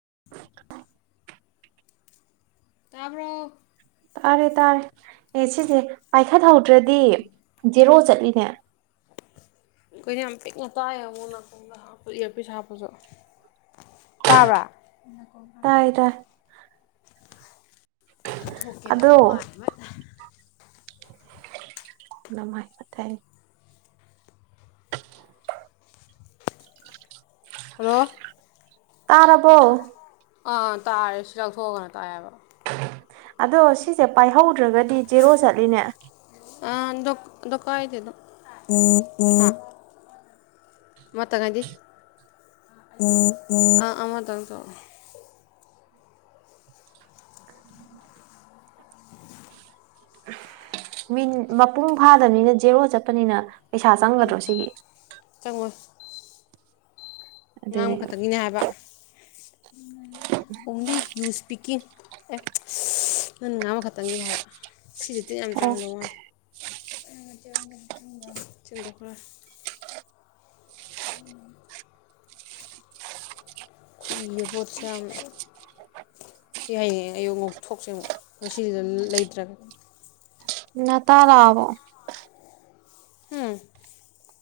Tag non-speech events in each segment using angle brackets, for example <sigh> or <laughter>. <inaudible> ꯇꯥꯔꯕꯣ ꯇꯥꯔꯦ ꯇꯥꯔꯦ ꯑꯦ ꯁꯤꯁꯦ ꯄꯥꯏꯈꯠꯍꯧꯗ꯭ꯔꯗꯤ ꯖꯦꯔꯣ ꯆꯠꯂꯤꯅꯦ ꯀꯩꯅꯣ ꯌꯥꯝ ꯄꯤꯛꯅ ꯇꯥꯏꯌꯦ ꯑꯃꯨꯛꯅ <unintelligible> ꯏꯌꯔꯄꯤꯁ ꯍꯥꯞꯄꯁꯨ ꯇꯥꯕ꯭ꯔꯥ ꯇꯥꯏ ꯇꯥꯏ <unintelligible> ꯊꯣꯛꯀꯦꯗꯅ ꯑꯗꯣ ꯅꯃꯥꯢꯃꯠ ꯅꯃꯥꯏ ꯃꯠ ꯍꯥꯢ <inaudible> ꯍꯂꯣ ꯇꯥꯔꯕꯣ ꯑꯥ ꯇꯥꯔꯦ ꯁꯤ ꯂꯧꯊꯣꯛꯑ ꯀꯥꯟꯗ ꯇꯥꯏ ꯍꯥꯢꯕ ꯑꯗꯣ ꯁꯤꯁꯦ ꯄꯥꯏꯍꯧꯗ꯭ꯔꯒꯗꯤ ꯖꯦꯔꯣ ꯆꯠꯂꯤꯅꯦ ꯑ ꯗꯣ ꯗꯣ ꯀꯥꯢꯗꯦꯗ ꯑꯃꯇꯪ ꯍꯥꯢꯗꯤ ꯑꯥ ꯑꯃꯇꯪ ꯇꯧꯔꯛꯑꯣ ꯃꯤꯟ ꯃꯄꯨꯡ ꯐꯥꯗꯕꯅꯤꯅ ꯖꯦꯔꯣ ꯆꯠꯄꯅꯤꯅ ꯄꯩꯁꯥ ꯆꯪꯒꯗ꯭ꯔꯣ ꯁꯤꯒꯤ ꯆꯪꯉꯣꯏ ꯉꯥꯡꯕ ꯑꯗꯨꯅꯦꯕ ꯈꯛꯇꯪꯒꯤꯅꯦ ꯍꯥꯏꯕ ꯑꯣꯡꯂꯤ ꯌꯨꯁ ꯄꯤꯀꯤꯡ ꯑꯦ ꯅꯪꯅ ꯉꯥꯡꯕ ꯈꯛꯇꯪꯒꯤꯅꯦ ꯍꯥꯏꯕ ꯁꯤꯁꯦ ꯇꯤꯟ ꯌꯥꯝ ꯑꯣ ꯆꯥꯔꯝꯗꯧ ꯃꯥꯜꯂꯦ ꯆꯟꯗ ꯈꯔꯥ <unintelligible> ꯈꯨꯏꯔꯦ ꯄꯣꯠꯁꯦ ꯌꯥꯝꯅ ꯁꯤ ꯍꯌꯦꯡ ꯑꯌꯨꯛ ꯉꯣꯛꯊꯣꯛꯁꯦ ꯑꯃꯨꯛ ꯉꯁꯤꯒꯤꯗꯣ ꯂꯩꯇ꯭ꯔꯒ ꯅꯥꯇꯥ ꯂꯥꯛꯑꯕꯣ ꯍꯨꯝ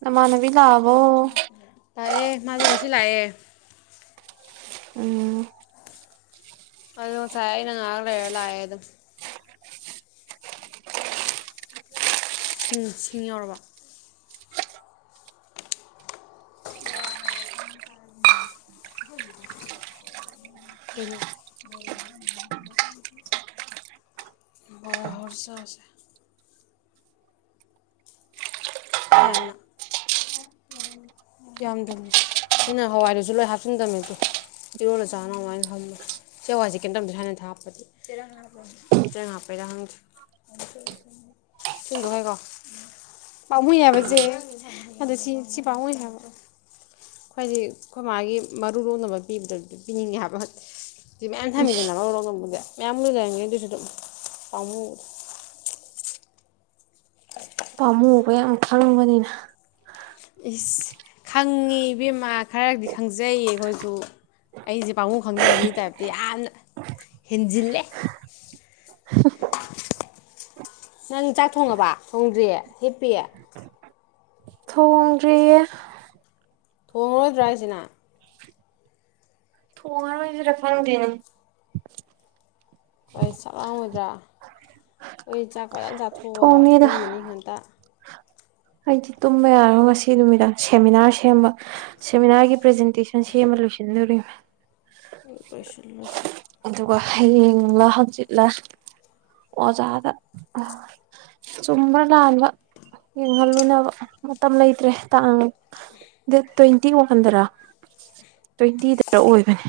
ꯅꯃꯥꯟꯅꯕꯤ ꯂꯥꯛ <inaudible> ꯂꯥꯛꯑꯦ ꯃꯥꯖꯧ ꯉꯁꯤ ꯂꯥꯑꯦ ꯎꯝ ꯑꯗꯣ ꯉꯁꯥꯏ ꯑꯩꯅ ꯉꯍꯥꯛ ꯂꯩꯔ ꯂꯥꯛꯑꯦ ꯑꯗꯨꯝ ꯁꯤꯡ ꯁꯤꯡ ꯌꯥꯎꯔꯕꯣ ꯀꯩꯅꯣ ꯕꯣꯔꯥ ꯍꯧꯔ ꯆꯥꯁꯦ ꯁꯤꯌꯥꯅꯤꯅ ꯌꯥꯝꯗꯝꯅꯦ ꯑꯩꯅ ꯍꯋꯥꯏꯗꯨꯁꯨ ꯂꯣꯏ ꯍꯥꯞꯆꯤꯟꯗꯝꯅꯦ ꯇꯨ ꯏꯔꯣꯜꯂ ꯆꯥꯅꯃꯥꯏꯅ ꯊꯝꯕ ꯁꯤ ꯍꯋꯥꯏꯁꯦ ꯀꯦꯝꯇꯧꯗꯦ ꯍꯥꯟꯅꯗ ꯍꯥꯞꯄꯗꯤ ꯆꯦꯔꯪ ꯍꯥꯞꯄꯩꯗ ꯈꯪꯗꯦ ꯁꯤꯍꯨꯟꯗꯣꯛꯈ꯭ꯔꯒꯦꯀꯣ ꯄꯥꯝꯃꯨꯏ ꯍꯥꯏꯕꯁꯦ ꯑꯗꯨ ꯁꯤ ꯁꯤ ꯄꯥꯝꯃꯨꯏ ꯍꯥꯏꯕ ꯈꯣꯏꯗꯤ ꯈꯣꯏꯃꯥꯒꯤ ꯃꯔꯨ ꯂꯣꯛꯅꯕ ꯄꯤꯕꯗꯗꯤ ꯄꯤꯅꯤꯡꯉꯦ ꯍꯥꯏꯕ ꯁꯤ ꯃꯌꯥꯝ ꯏꯁ ꯊꯝꯃꯤꯗꯅ ꯃꯔꯨ ꯂꯣꯛꯅꯕꯨꯗꯤ ꯃꯌꯥꯝꯗꯤ ꯂꯩꯔꯝꯒꯤꯅꯤ ꯑꯗꯨꯏꯁꯨ ꯑꯗꯨꯝ ꯄꯥꯝꯃꯨ ꯄꯥꯝꯃꯨꯕ ꯌꯥꯝ ꯈꯪꯕꯅꯤꯅ ꯏꯁ ꯈꯪꯉꯤ ꯏꯕꯦꯝꯃꯥ ꯈꯔꯗꯤ ꯈꯪꯖꯩꯌꯦ ꯑꯩꯈꯣꯏꯁꯨ ꯑꯩꯁꯦ ꯄꯥꯃꯨꯕ ꯈꯪꯗꯕ ꯃꯤ ꯇꯥꯏꯞꯇ ꯌꯥꯝꯅ ꯍꯦꯟꯖꯤꯜꯂꯦ ꯅꯪ ꯆꯥꯛ ꯊꯣꯡꯉꯕ ꯊꯣꯡꯗ꯭ꯔꯤ ꯍꯤꯞꯄꯤ ꯊꯣꯡꯗ꯭ꯔꯤꯌꯦ ꯊꯣꯡꯉꯔꯣꯏꯗ꯭ꯔꯥ ꯍꯥꯏꯁꯦ ꯅꯪ ꯊꯣꯡꯉꯔꯣꯏꯁꯤꯔ ꯈꯪꯗꯦꯅꯦ ꯍꯣꯏ ꯆꯥꯛꯂꯥꯝꯃꯣꯏꯗ꯭ꯔꯥ ꯈꯣꯏ ꯆꯥꯛ ꯐꯖꯅ ꯆꯥꯊꯣꯛꯑ ꯊꯣꯡꯅꯤꯗ ꯇꯨꯝꯃꯅꯤ ꯉꯟꯇꯥ ꯑꯩꯗꯤ ꯇꯨꯝꯕ ꯌꯥꯔꯣꯏ ꯉꯁꯤ ꯅꯨꯃꯤꯗꯥꯡ ꯁꯦꯃꯤꯅꯥꯔ ꯁꯦꯝꯕ ꯁꯦꯃꯤꯅꯥꯔꯒꯤ ꯄ꯭ꯔꯖꯦꯟꯇꯦꯁꯟ ꯁꯦꯝꯕ ꯂꯣꯏꯁꯤꯟꯗꯣꯔꯤ ꯍꯣꯏ ꯂꯣꯏꯁꯤꯜꯂꯨ ꯂꯣꯏꯁꯤꯜꯂꯨ ꯑꯗꯨꯒ ꯍꯌꯦꯡꯂꯥ ꯍꯪꯆꯤꯠꯂ ꯑꯣꯖꯥꯗ ꯑ ꯆꯨꯝꯕ꯭ꯔꯥ ꯂꯥꯟꯕ ꯌꯦꯡꯍꯜꯂꯨꯅꯕ ꯃꯇꯝ ꯂꯩꯇ꯭ꯔꯦ ꯇꯥꯡ ꯗꯦꯠ ꯇ꯭ꯋꯦꯟꯇꯤ ꯋꯥꯟꯗꯔ ꯇ꯭ꯋꯦꯟꯇꯤꯗꯔ ꯑꯣꯏꯕꯅꯦ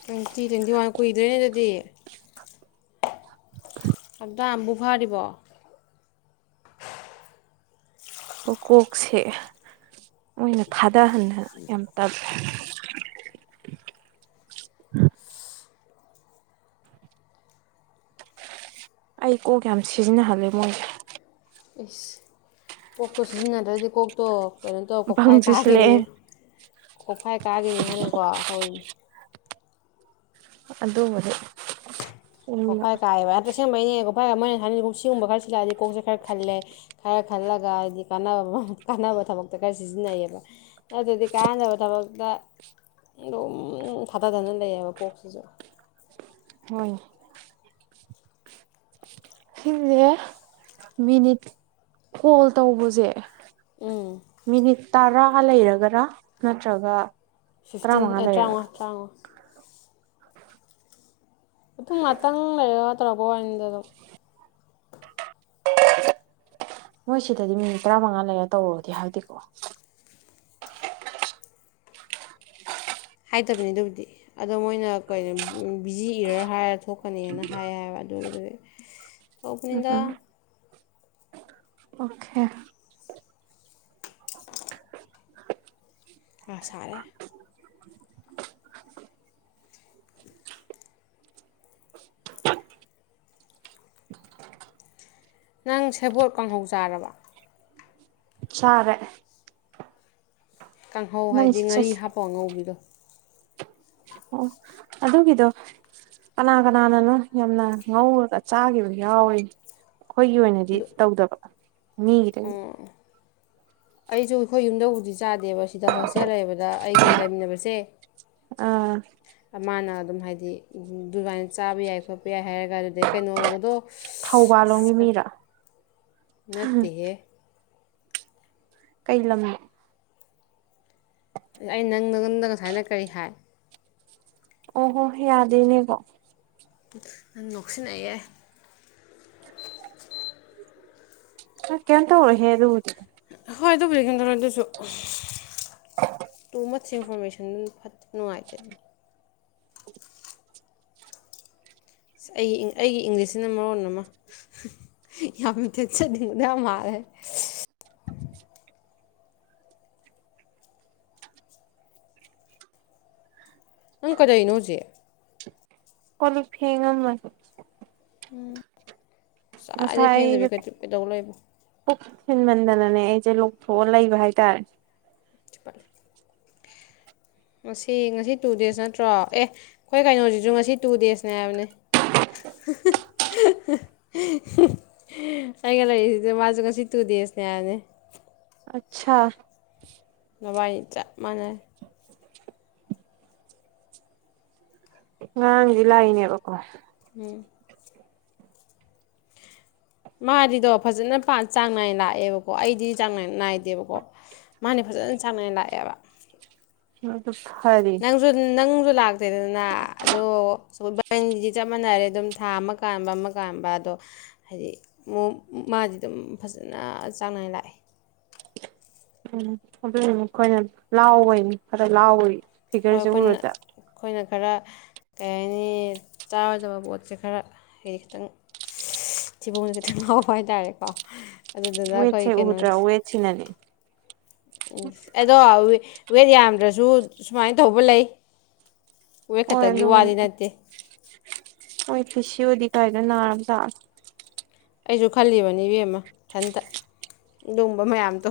ꯇ꯭ꯋꯦꯟꯇꯤ ꯇ꯭ꯋꯦꯟꯇꯤꯋꯥꯟ ꯀꯨꯏꯗ꯭ꯔꯦꯅꯦ ꯑꯗꯨꯗꯤ ꯍꯞꯇꯥ ꯑꯝꯕꯨ ꯐꯥꯔꯤꯕꯣ ꯀꯣꯀꯣꯛꯁꯦ ꯃꯣꯏꯅ ꯊꯥꯗꯍꯟꯗꯅ ꯌꯥꯝ ꯇꯜꯂꯦ ꯑꯩ ꯀꯣꯛ ꯌꯥꯝ ꯁꯤꯖꯤꯟꯅꯍꯜꯂꯦ ꯃꯣꯏꯁꯦ ꯏꯁ ꯀꯣꯛꯇꯣ ꯁꯤꯖꯤꯟꯅꯗ꯭ꯔꯗꯤ ꯀꯣꯛꯇꯣ ꯀꯩꯅꯣ ꯇꯧ ꯕꯪ ꯀꯣꯛꯐꯥꯏ ꯀꯥꯒꯤꯅꯤ ꯆꯨꯁꯤꯜꯂꯛꯑꯦ ꯀꯣꯛꯐꯥꯏ ꯀꯥꯒꯤꯅꯤ ꯍꯥꯏꯅꯀꯣ ꯇꯧꯔꯤꯅꯤ ꯑꯗꯨꯕꯨꯗꯤ ꯎꯝꯕ ꯀꯣꯈꯥꯏ ꯀꯥꯏꯕ <unintelligible> ꯑꯁꯦꯡꯕꯩꯩꯅꯦ ꯀꯣꯛꯐꯥꯏ ꯃꯣꯏꯅ ꯍꯥꯏꯅꯦ ꯀꯣ ꯁꯤꯒꯨꯝꯕ ꯈꯔ ꯁꯤꯜꯂꯛꯑꯗꯤ ꯀꯣꯛꯁꯦ ꯈꯔ ꯈꯜꯂꯦ ꯈꯔ ꯈꯜꯂꯒ ꯍꯥꯏꯗꯤ ꯀꯥꯟꯅꯕ ꯀꯥꯟꯅꯕ ꯊꯕꯛꯇ ꯈꯔ ꯁꯤꯖꯤꯟꯅꯩꯌꯦꯕ ꯅꯠꯇꯗꯤ ꯀꯥꯟꯅꯗꯕ ꯊꯕꯛꯇ ꯑꯗꯨꯝ ꯊꯥꯗꯗꯅ ꯂꯩꯌꯦꯕ ꯀꯣꯛꯁꯤꯁꯨ ꯍꯣꯏꯅꯦ ꯁꯤꯖꯦ ꯃꯤꯅꯤꯠ ꯀꯣꯜ ꯇꯧꯕꯁꯦ ꯃꯤꯅꯤꯠ ꯇꯔꯥ ꯔꯥ ꯂꯩꯔꯒꯔꯥ ꯅꯠꯇ꯭ꯔꯒ ꯐꯤꯐꯇꯤꯟ ꯇꯔꯥꯃꯉꯥ ꯑꯦ ꯇ꯭ꯔꯥꯡꯉꯥ ꯂꯩꯔꯒꯔ ꯇ꯭ꯔꯥꯡꯉꯥ ꯑꯗꯨ ꯉꯥꯛꯇꯪ ꯂꯩꯔ ꯇꯔꯛꯄ ꯋꯥꯅꯤꯗ ꯑꯗꯨꯝ ꯃꯣꯏ ꯁꯤꯗꯗꯤ ꯃꯤꯅꯤꯠ ꯇꯔꯥꯃꯉꯥ ꯂꯩꯔ ꯇꯧꯔꯣꯗꯤ ꯍꯥꯏꯗꯦꯀꯣ ꯍꯥꯏꯇꯕꯅꯤ ꯑꯗꯨꯕꯨꯗꯤ ꯑꯗꯣ ꯃꯣꯏꯅ ꯀꯩꯅꯣ ꯕꯤꯖꯤ ꯏꯔꯔ ꯍꯥꯏꯔ ꯊꯣꯛ ꯄꯅꯦꯅ ꯍꯥꯏꯌꯦ ꯍꯥꯏꯕ ꯑꯗꯨꯒꯤꯗꯨꯒꯤ <unintelligible> ꯎꯝ ꯇꯧꯕꯅꯤꯗ ꯎꯝ ꯑꯣꯀꯦ ꯑ ꯁꯥꯔꯦ ꯅꯪ ꯁꯦꯕꯣꯠ ꯀꯥꯡꯍꯧ ꯆꯥꯔꯕ ꯆꯥꯔꯦ ꯀꯥꯡꯍꯧ ꯅꯪ ꯍꯥꯏꯗꯤ ꯉꯥꯔꯤ ꯆꯠꯁꯦ ꯍꯥꯞꯄ ꯉꯧꯕꯤꯗꯣ ꯑꯣ ꯑꯗꯨꯒꯤꯗꯣ ꯀꯅꯥ ꯀꯅꯥꯅꯅꯣ ꯌꯥꯝꯅ ꯉꯧꯔꯒ ꯆꯥꯒꯤꯕ ꯌꯥꯎꯋꯤ ꯑꯩꯈꯣꯏꯒꯤ ꯑꯣꯏꯅꯗꯤ ꯇꯧꯗꯕ ꯃꯤ ꯀꯇꯗꯤ ꯑꯩꯁꯨ ꯑꯩꯈꯣꯏ ꯌꯨꯝꯗꯕꯨꯖꯤꯗꯤ ꯆꯥꯗꯦ ꯗꯦꯕ ꯁꯤꯗ ꯍꯣꯁꯇꯦꯜ ꯂꯩꯕꯗ ꯑꯩꯒꯤ ꯂꯩꯃꯤꯟꯅꯕꯁꯦ ꯑꯥ ꯃꯥꯅ ꯑꯗꯨꯝ ꯍꯥꯏꯗꯤ ꯗꯨꯕꯥꯅ ꯆꯥꯕ ꯌꯥꯏ ꯈꯣꯠꯄ ꯌꯥꯏ ꯍꯥꯏꯔꯒ ꯀꯗ ꯀꯩꯅꯣꯒꯗꯣ ꯊꯧꯕꯥꯜꯂꯣꯝꯒꯤ ꯃꯤꯔꯥ ꯃꯠꯇꯍꯦ ꯀꯩ ꯂꯝꯉ ꯑꯩ ꯅꯪꯗ ꯉꯝꯗ ꯉꯁꯥꯏꯅ ꯀꯔꯤ ꯍꯥꯏ ꯑꯣ ꯍꯣ ꯌꯥꯗꯦꯅꯦꯀꯣ ꯅ ꯅꯣꯛꯁꯤꯟꯅꯩꯑꯦ ꯀꯇ ꯍꯦꯗ ꯎ ꯍꯣꯏ ꯑꯗꯨ ꯕꯒꯝ ꯇ ꯏꯟꯐꯣꯔꯃꯦꯁꯟꯗꯨꯝ ꯐ ꯅꯨꯡꯉꯥꯏꯇ ꯑꯗꯨꯅꯤ ꯑꯩ ꯑꯩꯒꯤ ꯏꯪꯂꯤꯁꯁꯤꯅ ꯃꯔꯣꯟ ꯑꯃ ꯌꯥꯝ ꯊꯦꯠꯆꯅꯤꯡꯕꯗ ꯌꯥꯝ ꯃꯥꯜꯂꯦ ꯅꯪ ꯀꯩꯗꯧꯔꯤꯅꯣꯍꯧꯖꯤꯛ ꯀꯣꯂꯨ ꯐꯦꯡꯉꯝꯝꯕ ꯎꯝ ꯉꯋꯥꯏꯗꯩ ꯐꯦꯟꯗꯕꯤ ꯑꯩꯁꯦ ꯀꯩꯗꯧꯕ ꯂꯩꯣꯏꯕ ꯄꯨꯛ ꯊꯤꯟꯃꯟꯗꯅꯅꯦ ꯑꯩꯁꯦ ꯂꯧꯊꯣꯛꯑ ꯂꯩꯕ ꯍꯥꯏꯇꯥꯔꯦ ꯆꯄꯦ ꯉꯁꯤ ꯉꯁꯤ ꯇꯨ ꯗꯦꯖ ꯅꯠꯇ꯭ꯔꯣ ꯑꯦ ꯑꯩꯈꯣꯏ ꯀꯩꯅꯣꯁꯤꯁꯨ ꯉꯁꯤ ꯇꯨ ꯗꯦꯖꯅꯦ ꯍꯥꯏꯕꯅꯤ ꯑꯩꯒ ꯂꯩꯔꯤꯁꯤꯗ ꯃꯥꯁꯨ ꯉꯁꯤ ꯇꯨ ꯗꯦꯖꯅꯦ ꯍꯥꯏꯕꯅꯤ ꯑꯆꯥ ꯕꯥꯥꯏ ꯆꯥꯛ ꯃꯅꯦ ꯉꯔꯥꯡꯗꯤ ꯂꯥꯛꯏꯅꯦꯕꯀꯣ ꯎꯝ ꯃꯥꯗꯤꯗꯣ ꯐꯖꯅ ꯆꯥꯡ ꯅꯥꯏꯅ ꯂꯥꯛꯑꯦꯕꯀꯣ ꯑꯩꯗꯤ ꯆꯥꯡ ꯏ ꯅꯥꯏꯗꯦ ꯌꯥꯗꯦꯕꯀꯣ ꯃꯥꯅꯦ ꯐꯖꯅ ꯁꯥꯡꯅꯥꯏꯅ ꯂꯥꯛꯑꯦꯕ ꯎꯝ ꯅꯪꯁꯨ ꯅꯪ ꯂꯥꯛꯇꯦꯗꯅ ꯑꯗꯣ ꯁꯈꯣꯏ ꯕꯦꯟꯁꯤꯗꯤ ꯆꯞ ꯃꯥꯟꯅꯔꯦ ꯑꯗꯨꯝ ꯊꯥ ꯑꯃ ꯀꯥꯟꯕ ꯑꯃ ꯀꯥꯟꯕ ꯑꯗꯣ ꯍꯥꯏꯗꯤ ꯃꯥꯗꯤ ꯑꯗꯨꯝ ꯐꯖꯅ ꯆꯥꯡ ꯅꯥꯏꯅ ꯂꯥꯛꯑꯦ ꯎꯝ ꯑꯗꯨ ꯃꯈꯣꯏꯅ ꯂꯥꯎꯑꯣꯏꯅꯤ ꯈꯔ ꯂꯥꯎꯏ ꯍꯣꯏ ꯑꯩꯈꯣꯏꯅ ꯑꯩꯈꯣꯏꯅ ꯈꯔ ꯀꯩ ꯍꯥꯏꯅꯤ ꯆꯥꯔꯣꯏꯗꯕ ꯄꯣꯠꯁꯦ ꯈꯔ ꯍꯥꯏꯗꯤ ꯈꯤꯇꯪ ꯊꯤꯕꯣꯡꯁꯦ ꯈꯤꯇꯪ ꯉꯥꯎꯕ ꯍꯥꯏꯇꯥꯔꯦꯀꯣ ꯑꯗꯨꯗꯨꯅ ꯑꯩꯈꯣꯏ ꯍꯣꯏꯁꯦ ꯎꯗ꯭ꯔꯥ ꯑꯣꯏꯋꯁꯤ ꯅꯅꯤ ꯑꯦꯗꯣꯎꯋꯦ ꯋꯦꯠ ꯌꯥꯝꯗ꯭ꯔꯁꯨ ꯁꯨꯃꯥꯏꯅ ꯇꯧꯕ ꯂꯩ ꯋꯦ ꯍꯣꯏ ꯈꯛꯇꯪꯒꯤ ꯋꯥꯗꯤ ꯑꯗꯨꯕꯨꯗꯤ ꯅꯠꯇꯦ ꯐꯁꯤ ꯑꯣꯏꯗꯤ ꯀꯗꯅꯥꯔꯝ ꯇꯥ ꯑꯩꯁꯨ ꯈꯜꯂꯤꯕ ꯕꯤ ꯑꯃ ꯏꯊꯟꯇ ꯑꯗꯨꯒꯨꯝꯕ ꯃꯌꯥꯝ ꯇꯣ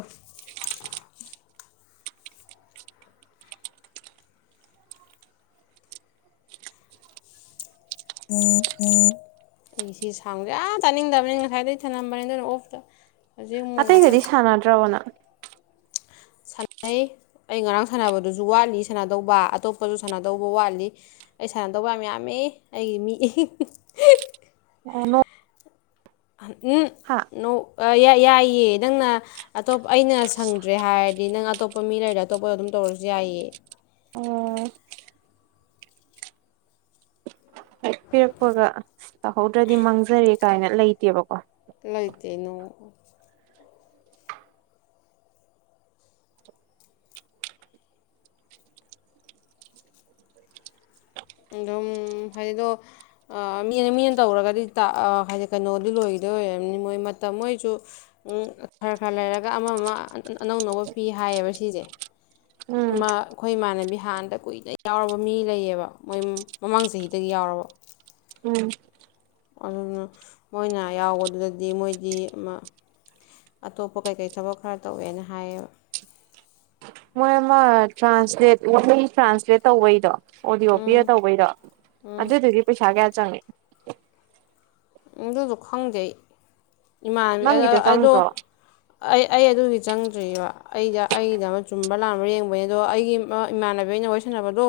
ꯑꯩ ꯁꯤ ꯁꯥꯎꯁꯦ ꯌꯥꯝ ꯇꯥꯅꯤꯡꯗꯕꯅꯤ ꯉꯁꯥꯏꯗꯒꯤꯩ ꯊꯝꯂꯝꯝꯕꯅꯤ ꯑꯗꯨꯅ ꯑꯣꯐꯇ ꯍꯧꯖꯤꯛ ꯑꯃꯨꯛ ꯑꯇꯩꯒꯗꯤ ꯉꯥꯛꯇꯪ ꯁꯥꯟꯅꯗ꯭ꯔꯕꯅ ꯁꯥꯟꯅꯩ ꯑꯩ ꯉꯔꯥꯡ ꯁꯥꯟꯅꯕꯗꯨꯁꯨ ꯋꯥꯠꯂꯤ ꯁꯥꯟꯅꯗꯧꯕ ꯑꯇꯣꯞꯄꯁꯨ ꯁꯥꯟꯅꯗꯧꯕ ꯋꯥꯠꯂꯤ ꯑꯩ ꯁꯥꯟꯅꯗꯧꯕ ꯌꯥꯝ ꯌꯥꯝꯃꯤ ꯑꯩꯒꯤ ꯃꯤ ꯑꯩꯅꯣ ꯎꯝ ꯅꯧ ꯌꯥ ꯌꯥꯏꯌꯦ ꯅꯪꯅ ꯑꯇꯣꯞ ꯑꯩꯅ ꯁꯪꯗ꯭ꯔꯦ ꯍꯥꯏꯔꯗꯤ ꯅꯪ ꯑꯇꯣꯞꯄ ꯃꯤ ꯂꯩꯔ ꯑꯇꯣꯞꯄꯗ ꯑꯗꯨꯝ ꯇꯧꯔꯁꯨ ꯌꯥꯏꯌꯦ ꯑꯣ ꯍ ꯄꯤꯔꯛꯄꯒ ꯇꯧꯍꯧꯗ꯭ꯔꯗꯤ ꯃꯥꯡꯖꯔꯦ ꯀꯥꯏꯅ ꯂꯩꯇꯦꯕꯀꯣ ꯂꯩꯏꯇꯅꯨ ꯑꯗꯨꯝ ꯍꯥꯏꯗꯤꯗꯣ ꯃꯤꯅ ꯃꯤꯅ ꯇꯧꯔꯒꯗꯤ ꯍꯥꯏꯗꯤ ꯀꯩꯅꯣꯗꯤ ꯂꯣꯏꯈꯤꯗꯣꯏ ꯑꯣꯏꯔꯕꯅꯤ ꯃꯣꯏ ꯃꯇꯝ ꯍꯣꯏꯁꯨ ꯈꯔ ꯈꯔ ꯂꯩꯔꯒ ꯑꯃ ꯑꯃ ꯑꯅꯧ ꯑꯅꯧꯕ ꯄꯤ ꯍꯥꯏꯌꯦꯕ ꯁꯤꯁꯦ ꯎꯝ ꯑꯃ ꯑꯩꯈꯣꯏ ꯏꯃꯥꯟꯅꯕꯤ ꯍꯥꯟꯅꯗ ꯀꯨꯏꯅ ꯌꯥꯎꯔꯕ ꯃꯤ ꯂꯩꯌꯦꯕ ꯃꯣꯏ ꯃꯃꯥꯡ ꯆꯍꯤꯗꯒꯤ ꯌꯥꯎꯔꯕ ꯎꯝ ꯑꯗꯨꯅ ꯃꯣꯏꯅ ꯌꯥꯎꯕꯗꯨꯗꯗꯤ ꯃꯣꯏꯗꯤ ꯑꯇꯣꯞꯄ ꯀꯩꯀꯩ ꯊꯕꯛ ꯈꯔ ꯇꯧꯋꯦꯅ ꯍꯥꯏꯌꯦꯕ ꯃꯣꯏ ꯑꯃ ꯇ꯭ꯔꯥꯟꯁꯂꯦꯠ ꯋꯥꯍꯩ ꯇ꯭ꯔꯥꯟꯁꯂꯦꯠ ꯇꯧꯕꯩꯗꯣ ꯑꯣꯗꯤꯌꯑꯣ ꯄꯤꯔ ꯎꯝ ꯇꯧꯕꯩꯗꯣ ꯑꯗꯨꯏꯗꯨꯒꯤ ꯄꯩꯁꯥ ꯀꯌꯥ ꯆꯪꯉꯦ ꯏꯗ ꯗꯈꯗꯩ ꯏꯃꯥꯟꯅꯕꯤ ꯅꯪꯒꯤꯗꯣ ꯑꯗꯣ ꯆꯪꯗ꯭ꯔꯣ ꯑꯩ ꯑꯩ ꯑꯗꯨꯒꯤ ꯆꯪꯗ꯭ꯔꯤꯔꯤꯕ ꯑꯩꯗ ꯑꯩꯗ ꯑꯃ ꯆꯨꯝꯕ ꯂꯥꯥꯟꯕꯥ ꯌꯦꯡꯕꯅꯦ ꯑꯗꯣ ꯑꯩꯒꯤ ꯏꯃꯥꯟꯅꯕꯤ ꯑꯩꯅ ꯋꯥꯔꯤꯁꯟꯅꯅꯕꯗꯣ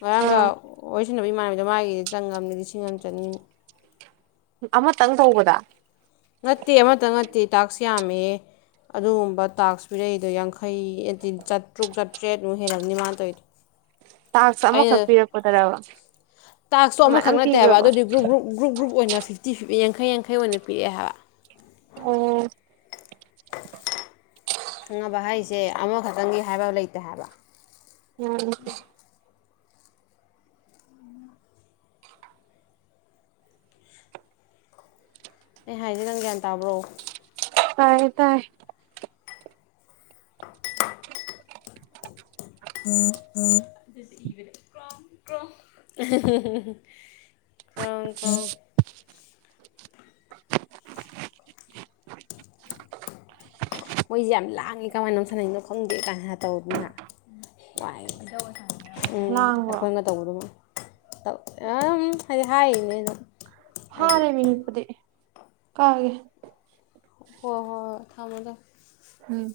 ꯉꯒ ꯑꯥ ꯑꯣꯏꯣꯏꯁꯅꯕꯤꯃꯅ ꯑꯗ ꯃꯥꯥꯏꯒꯤꯗꯤ ꯆꯪꯉꯕꯅꯤ ꯂꯤꯁꯤꯡ ꯑꯃ ꯆꯅꯤꯃꯨꯛ ꯑꯃꯇꯪ ꯇꯧꯕꯗ ꯅꯠꯇꯦ ꯑꯃꯇ ꯅꯠꯇꯦ ꯇꯥꯛꯁ ꯌꯥꯝꯃꯦ ꯑꯗꯨꯒꯨꯝꯕ ꯇꯥꯛꯁ ꯄꯤꯔꯛꯏꯗꯣ ꯌꯥꯡꯈꯩ ꯍꯥꯏ ꯆꯥꯇ꯭ꯔꯨꯛ ꯆꯥꯇ꯭ꯔꯦꯠꯃꯨꯛ ꯍꯦꯜꯂꯅꯤ ꯃꯥꯅ ꯇꯧꯔꯤꯗꯣ ꯇꯥꯛꯁ ꯑꯩꯅ ꯑꯃꯈꯛ ꯄꯤꯔꯛꯄꯗꯔꯕ ꯇꯥꯛꯁꯇꯣ ꯑꯃꯈꯛ ꯃꯌꯥꯝ ꯅꯠꯇꯦ ꯍꯥꯏꯕ ꯄꯤꯕ꯭ꯔꯕ ꯑꯗꯨꯗꯤ ꯒ꯭ꯔꯨꯞ ꯒ꯭ꯔꯨꯞ ꯒ꯭ꯔꯨꯞ ꯒ꯭ꯔꯨꯞ ꯑꯣꯏꯅ ꯐꯤꯐꯇꯤ ꯐꯤꯞꯇ ꯌꯥꯡꯈꯩ ꯌꯥꯡꯈꯩ ꯑꯣꯏꯅ ꯄꯤꯛꯑꯦ ꯍꯥꯏꯕ ꯑꯣ ꯈꯪꯕꯍꯩꯁꯦ ꯑꯃꯈꯛꯇꯪꯒꯤ ꯍꯥꯏꯕ ꯂꯩꯇꯦ ꯍꯥꯏꯕ ꯑ ꯑꯩ ꯍꯥꯏꯁꯦ ꯅꯪ ꯒ꯭ꯌꯥꯟ ꯇꯥꯕ꯭ꯔꯣ ꯇꯥꯏ ꯇꯥꯏ <unintelligible> ꯀ꯭ꯔꯣ ꯀ꯭ꯔꯣꯡ ꯃꯣꯏꯁꯦ ꯌꯥꯝ ꯂꯥꯡꯉꯤ ꯀꯃꯥꯏꯅꯣ ꯁꯥꯟꯅꯅꯣ ꯈꯪꯗꯦ ꯀꯥꯟꯅ ꯇꯧꯅꯤꯅꯏ ꯎꯝ ꯂꯥꯡꯕ꯭ꯔꯣ ꯑꯩꯈꯣꯏꯅ ꯇꯧꯕꯗ ꯑ ꯍꯥꯏꯗꯤ ꯍꯥꯏꯅꯦ ꯐꯔꯦ ꯃꯤꯅꯤꯄꯗꯤ ꯀꯥꯒꯦ ꯍꯣꯏ ꯍꯣꯏ ꯍꯣꯏ ꯊꯝꯃꯣꯗ ꯎꯝ